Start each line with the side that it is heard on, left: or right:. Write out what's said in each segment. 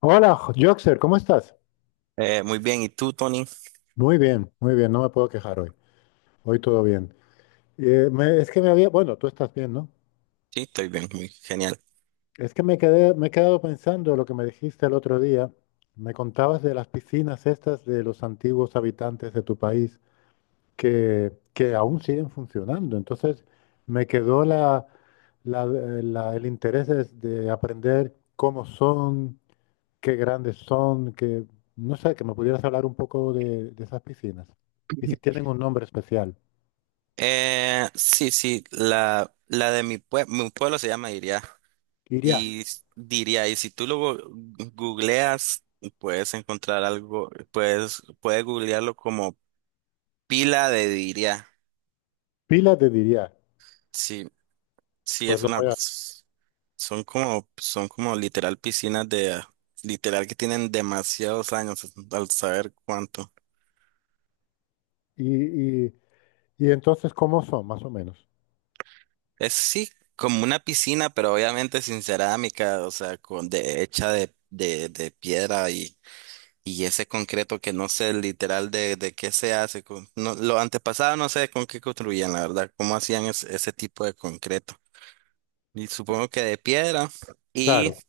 left: Hola, Joxer, ¿cómo estás?
right: Muy bien, ¿y tú, Tony?
left: Muy bien, no me puedo quejar hoy. Hoy todo bien. Es que me había, bueno, tú estás bien, ¿no?
right: Sí, estoy bien, muy genial.
left: Es que me he quedado pensando lo que me dijiste el otro día. Me contabas de las piscinas estas de los antiguos habitantes de tu país que aún siguen funcionando. Entonces, me quedó el interés de aprender cómo son, qué grandes son, que no sé, que me pudieras hablar un poco de esas piscinas. Y si tienen un nombre especial.
right: Sí, la de mi, mi pueblo se llama Iria.
left: Iria,
right: Y diría, y si tú lo googleas, puedes encontrar algo, puedes, puedes googlearlo como pila de Diria.
left: pila de Diria.
right: Sí, sí,
left: Pues
right: es
left: lo
right: una,
left: voy a...
right: pues, son como literal piscinas de, literal que tienen demasiados años, al saber cuánto.
left: Y, y, y entonces, ¿cómo son, más o menos?
right: Es sí, como una piscina, pero obviamente sin cerámica, o sea, con de, hecha de, de piedra y ese concreto que no sé literal de qué se hace. Con, no, lo antepasado no sé con qué construían, la verdad, cómo hacían ese tipo de concreto. Y supongo que de piedra y,
left: Claro,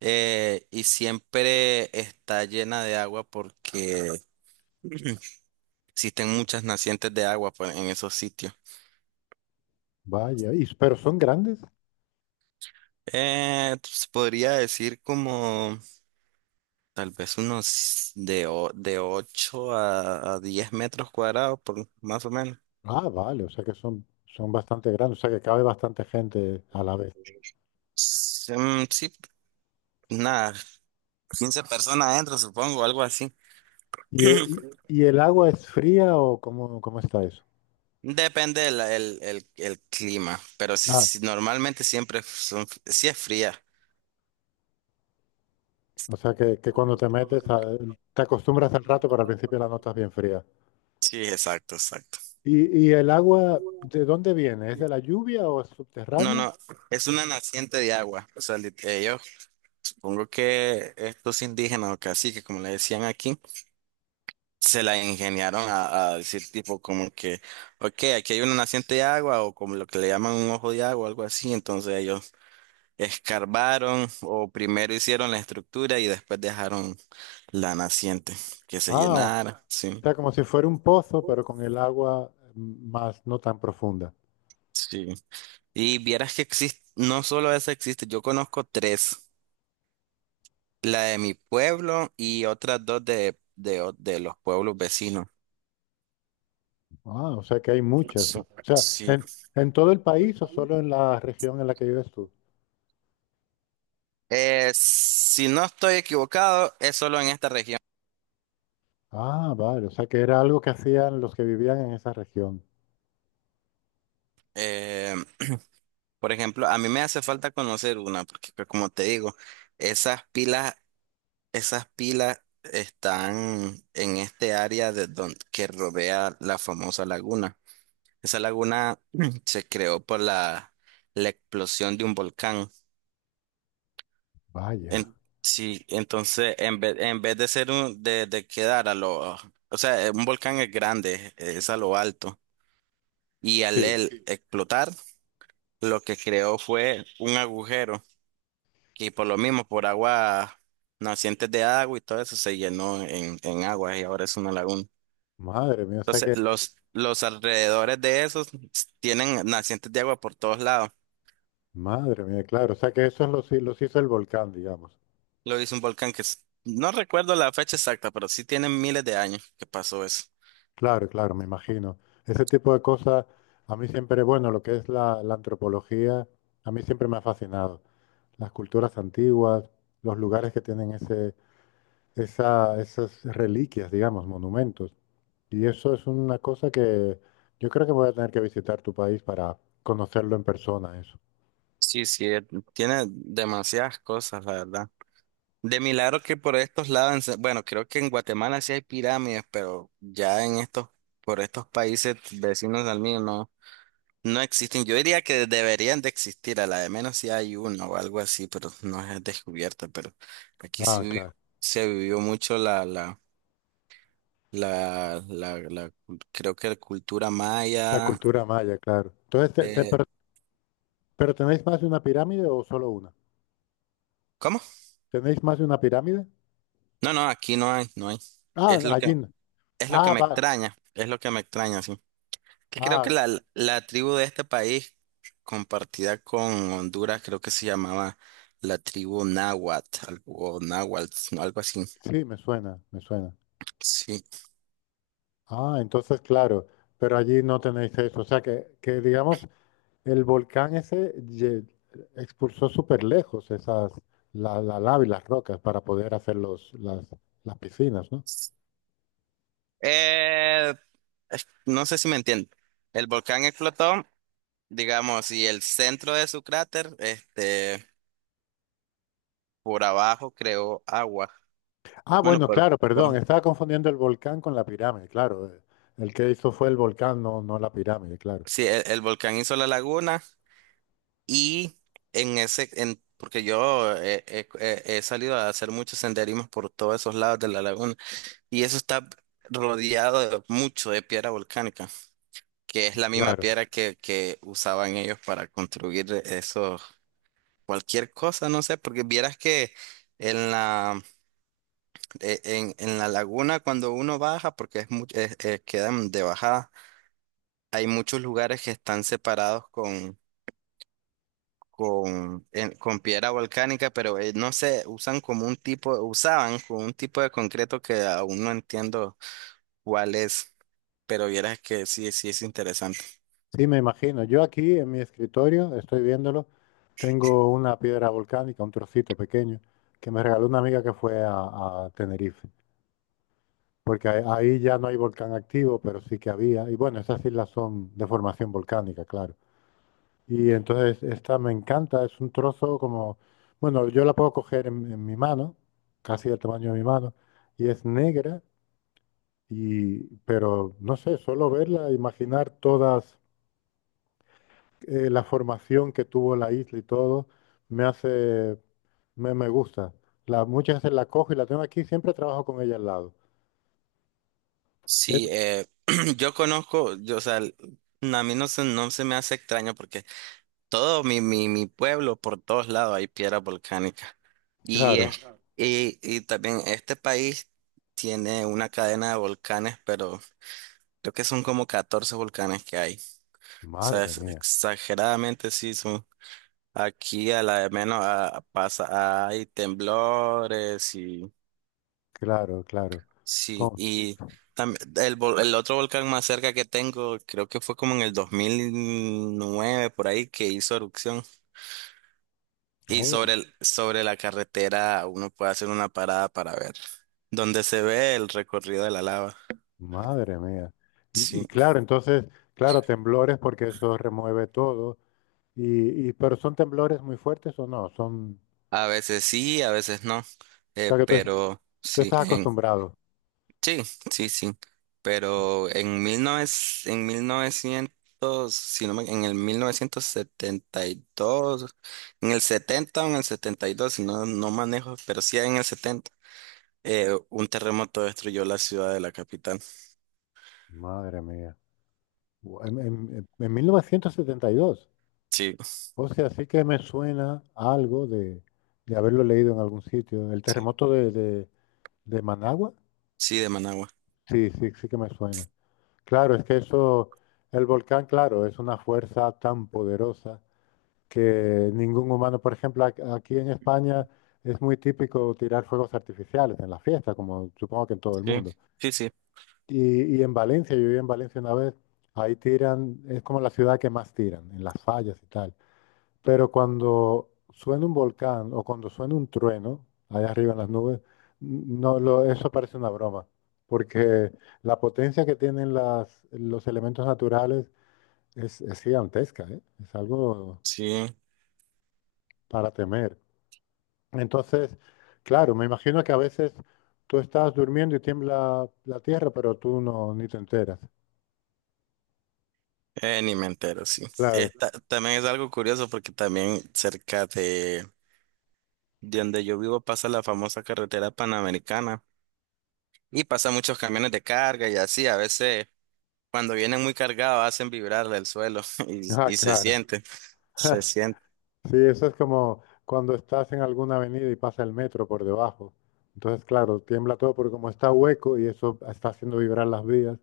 right: y siempre está llena de agua porque existen muchas nacientes de agua pues, en esos sitios.
left: vaya. Y, pero son grandes.
right: Se podría decir como... Tal vez unos de, de 8 a 10 metros cuadrados, por, más o menos.
left: Ah, vale, o sea que son, son bastante grandes, o sea que cabe bastante gente a la vez.
right: Sí, mm, sí, nada, 15 personas adentro, supongo, algo así.
left: ¿ Y el agua es fría o cómo, cómo está eso?
right: Depende el, el clima, pero si,
left: Ah,
right: si normalmente siempre son, si es fría.
left: o sea que cuando te te acostumbras al rato, pero al principio la notas bien fría.
right: Sí, exacto, exacto.
left: Y el agua de dónde viene? ¿Es de la lluvia o es
right: No,
left: subterránea?
right: no, es una naciente de agua. O sea, yo supongo que estos indígenas o caciques, como le decían aquí, se la ingeniaron a decir tipo como que, ok, aquí hay una naciente de agua o como lo que le llaman un ojo de agua, algo así. Entonces ellos escarbaron o primero hicieron la estructura y después dejaron la naciente que se
left: Ah, o
right: llenara. Sí,
left: sea, como si fuera un pozo, pero con el agua más no tan profunda.
right: sí. Y vieras que existe, no solo esa existe, yo conozco tres, la de mi pueblo y otras dos de los pueblos vecinos.
left: Ah, o sea que hay
right: Ok.
left: muchas. O
right: Sí.
left: sea,
right: Sí.
left: ¿ en todo el país o solo en la región en la que vives tú?
right: Si no estoy equivocado, es solo en esta región.
left: Ah, vale, o sea que era algo que hacían los que vivían en esa región.
right: Eh, por ejemplo, a mí me hace falta conocer una, porque pues, como te digo, esas pilas, esas pilas están en este área de que rodea la famosa laguna. Esa laguna se creó por la, la explosión de un volcán.
left: Vaya.
right: En- sí, entonces en vez de ser un, de quedar a lo, o sea, un volcán es grande, es a lo alto, y al
left: Sí,
right: él explotar, lo que creó fue un agujero. Y por lo mismo, por agua, nacientes de agua y todo eso se llenó en agua y ahora es una laguna.
left: madre mía, o sea
right: Entonces,
left: que,
right: los alrededores de esos tienen nacientes de agua por todos lados.
left: madre mía, claro, o sea que eso los hizo el volcán, digamos.
right: Lo hizo un volcán que no recuerdo la fecha exacta, pero sí tiene miles de años que pasó eso.
left: Claro, claro, me imagino. Ese tipo de cosas, a mí siempre, bueno, lo que es la antropología, a mí siempre me ha fascinado. Las culturas antiguas, los lugares que tienen esas reliquias, digamos, monumentos. Y eso es una cosa que yo creo que voy a tener que visitar tu país para conocerlo en persona, eso.
right: Sí, sí, tiene demasiadas cosas, la verdad. De milagro que por estos lados, en bueno, creo que en Guatemala sí hay pirámides, pero ya en estos, por estos países vecinos al mío, no. No existen, yo diría que deberían de existir, a la de menos si hay uno o algo así, pero no es descubierta, pero aquí
left: Ah, claro.
right: se vivió mucho la creo que la cultura
left: La
right: maya,
left: cultura maya, claro. Entonces,
right: eh,
left: pero ¿tenéis más de una pirámide o solo una?
right: ¿cómo?
left: ¿Tenéis más de una pirámide?
right: No, no, aquí no hay, no hay,
left: Ah,
right: es lo
left: allí.
right: que,
left: No.
right: es lo que
left: Ah,
right: me
left: va.
right: extraña, es lo que me extraña, sí, que creo que
left: Ah,
right: la tribu de este país, compartida con Honduras, creo que se llamaba la tribu náhuatl, o náhuatl, algo así,
left: sí, me suena, me suena.
right: sí.
left: Ah, entonces, claro, pero allí no tenéis eso. O sea, que digamos, el expulsó súper lejos esas, la lava y las rocas para poder hacer las piscinas, ¿no?
right: Eh, no sé si me entiendo. El volcán explotó, digamos, y el centro de su cráter, este, por abajo creó agua.
left: Ah,
right: Bueno,
left: bueno, claro, perdón,
right: por,
left: estaba confundiendo el volcán con la pirámide, claro. El que hizo fue el volcán, no, no la pirámide, claro.
right: sí, el volcán hizo la laguna y en ese, en, porque yo he salido a hacer muchos senderismos por todos esos lados de la laguna y eso está rodeado de mucho de piedra volcánica, que es la misma
left: Claro.
right: piedra que usaban ellos para construir eso. Cualquier cosa, no sé, porque vieras que en la, en la laguna cuando uno baja, porque es mucho, quedan de bajada, hay muchos lugares que están separados con, con piedra volcánica, pero no sé, usan como un tipo, usaban como un tipo de concreto que aún no entiendo cuál es, pero vieras que sí, sí es interesante.
left: Sí, me imagino. Yo aquí en mi escritorio, estoy viéndolo, tengo una piedra volcánica, un trocito pequeño, que me regaló una amiga que fue a Tenerife, porque ahí ya no hay volcán activo, pero sí que había. Y bueno, esas islas son de formación volcánica, claro. Y entonces esta me encanta, es un trozo como, bueno, yo la puedo coger en mi mano, casi del tamaño de mi mano, y es negra, y, pero no sé, solo verla, imaginar todas la formación que tuvo la isla y todo, me hace, me gusta. La, muchas veces la cojo y la tengo aquí, siempre trabajo con ella al lado. Eh,
right: Sí, yo conozco, yo, o sea, a mí no se, no se me hace extraño porque todo mi, mi pueblo, por todos lados hay piedras volcánicas. Y,
left: Claro,
right: es, y también este país tiene una cadena de volcanes, pero creo que son como 14 volcanes que hay. O sea,
left: madre
right: es
left: mía,
right: exageradamente sí son. Aquí a la de menos ah, pasa, hay temblores y
left: claro, claro.
right: sí.
left: Con-
right: Y también el, el otro volcán más cerca que tengo, creo que fue como en el 2009 por ahí, que hizo erupción. Y sobre
left: oh,
right: sobre la carretera uno puede hacer una parada para ver dónde se ve el recorrido de la lava.
left: madre mía. Y,
right: Sí,
left: y claro, entonces, claro, temblores porque eso remueve todo. Pero ¿son temblores muy fuertes o no? Son,
right: sí, a veces no.
left: o sea que
right: Pero
left: tú
right: sí,
left: estás
right: en,
left: acostumbrado.
right: sí, sí, sí. Pero en 1900, en 1900 si no en el 1972, en el 70 o en el 72, no, no manejo, pero sí en el 70 un terremoto destruyó la ciudad de la capital.
left: Madre mía. En 1972
right: Sí,
left: o sea, sí que me suena a algo de haberlo leído en algún sitio. El
right: sí,
left: terremoto de Managua,
right: sí, de Managua.
left: sí, sí, sí que me suena. Claro, es que eso, el volcán, claro, es una fuerza tan poderosa que ningún humano, por ejemplo, aquí en España es muy típico tirar fuegos artificiales en la fiesta, como supongo que en todo el mundo.
right: Sí, sí.
left: Y en Valencia, yo viví en Valencia una vez, ahí tiran, es como la ciudad que más tiran, en las fallas y tal. Pero cuando suena un volcán o cuando suena un trueno allá arriba en las nubes, n- no lo, eso parece una broma, porque la potencia que tienen los elementos naturales es gigantesca, ¿eh? Es algo
right: Sí,
left: para temer. Entonces, claro, me imagino que a veces tú estás durmiendo y tiembla la tierra, pero tú no ni te enteras.
right: ni me entero, sí.
left: Claro,
right: Esta, también es algo curioso porque también cerca de donde yo vivo pasa la famosa carretera panamericana y pasa muchos camiones de carga y así. A veces cuando vienen muy cargados hacen vibrar el suelo
left: ah,
right: y se
left: claro.
right: siente, se siente.
left: Sí, eso es como cuando estás en alguna avenida y pasa el metro por debajo. Entonces, claro, tiembla todo porque como está hueco y eso está haciendo vibrar las vías.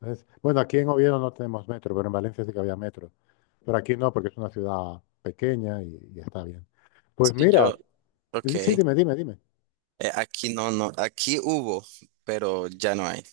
left: Entonces, bueno, aquí en Oviedo no tenemos metro, pero en Valencia sí que había metro. Pero aquí no, porque es una ciudad pequeña y está bien. Pues
right: Sí, yo,
left: mira,
right: ok,
left: sí, sí, dime, dime, dime.
right: aquí no, no, aquí hubo, pero ya no hay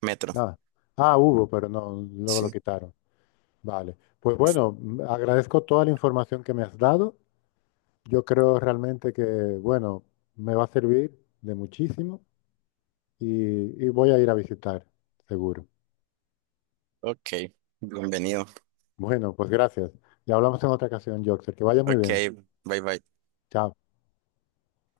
right: metro.
left: Nada. Ah, hubo, pero no, luego lo
right: Sí,
left: quitaron. Vale. Pues bueno, agradezco toda la información que me has dado. Yo creo realmente que, bueno, me va a servir de muchísimo. Y voy a ir a visitar, seguro.
right: ok, bienvenido.
left: Bueno, pues gracias. Y hablamos en otra ocasión, Joxer. Que vaya muy
right: Ok,
left: bien.
right: bye bye.
left: Chao.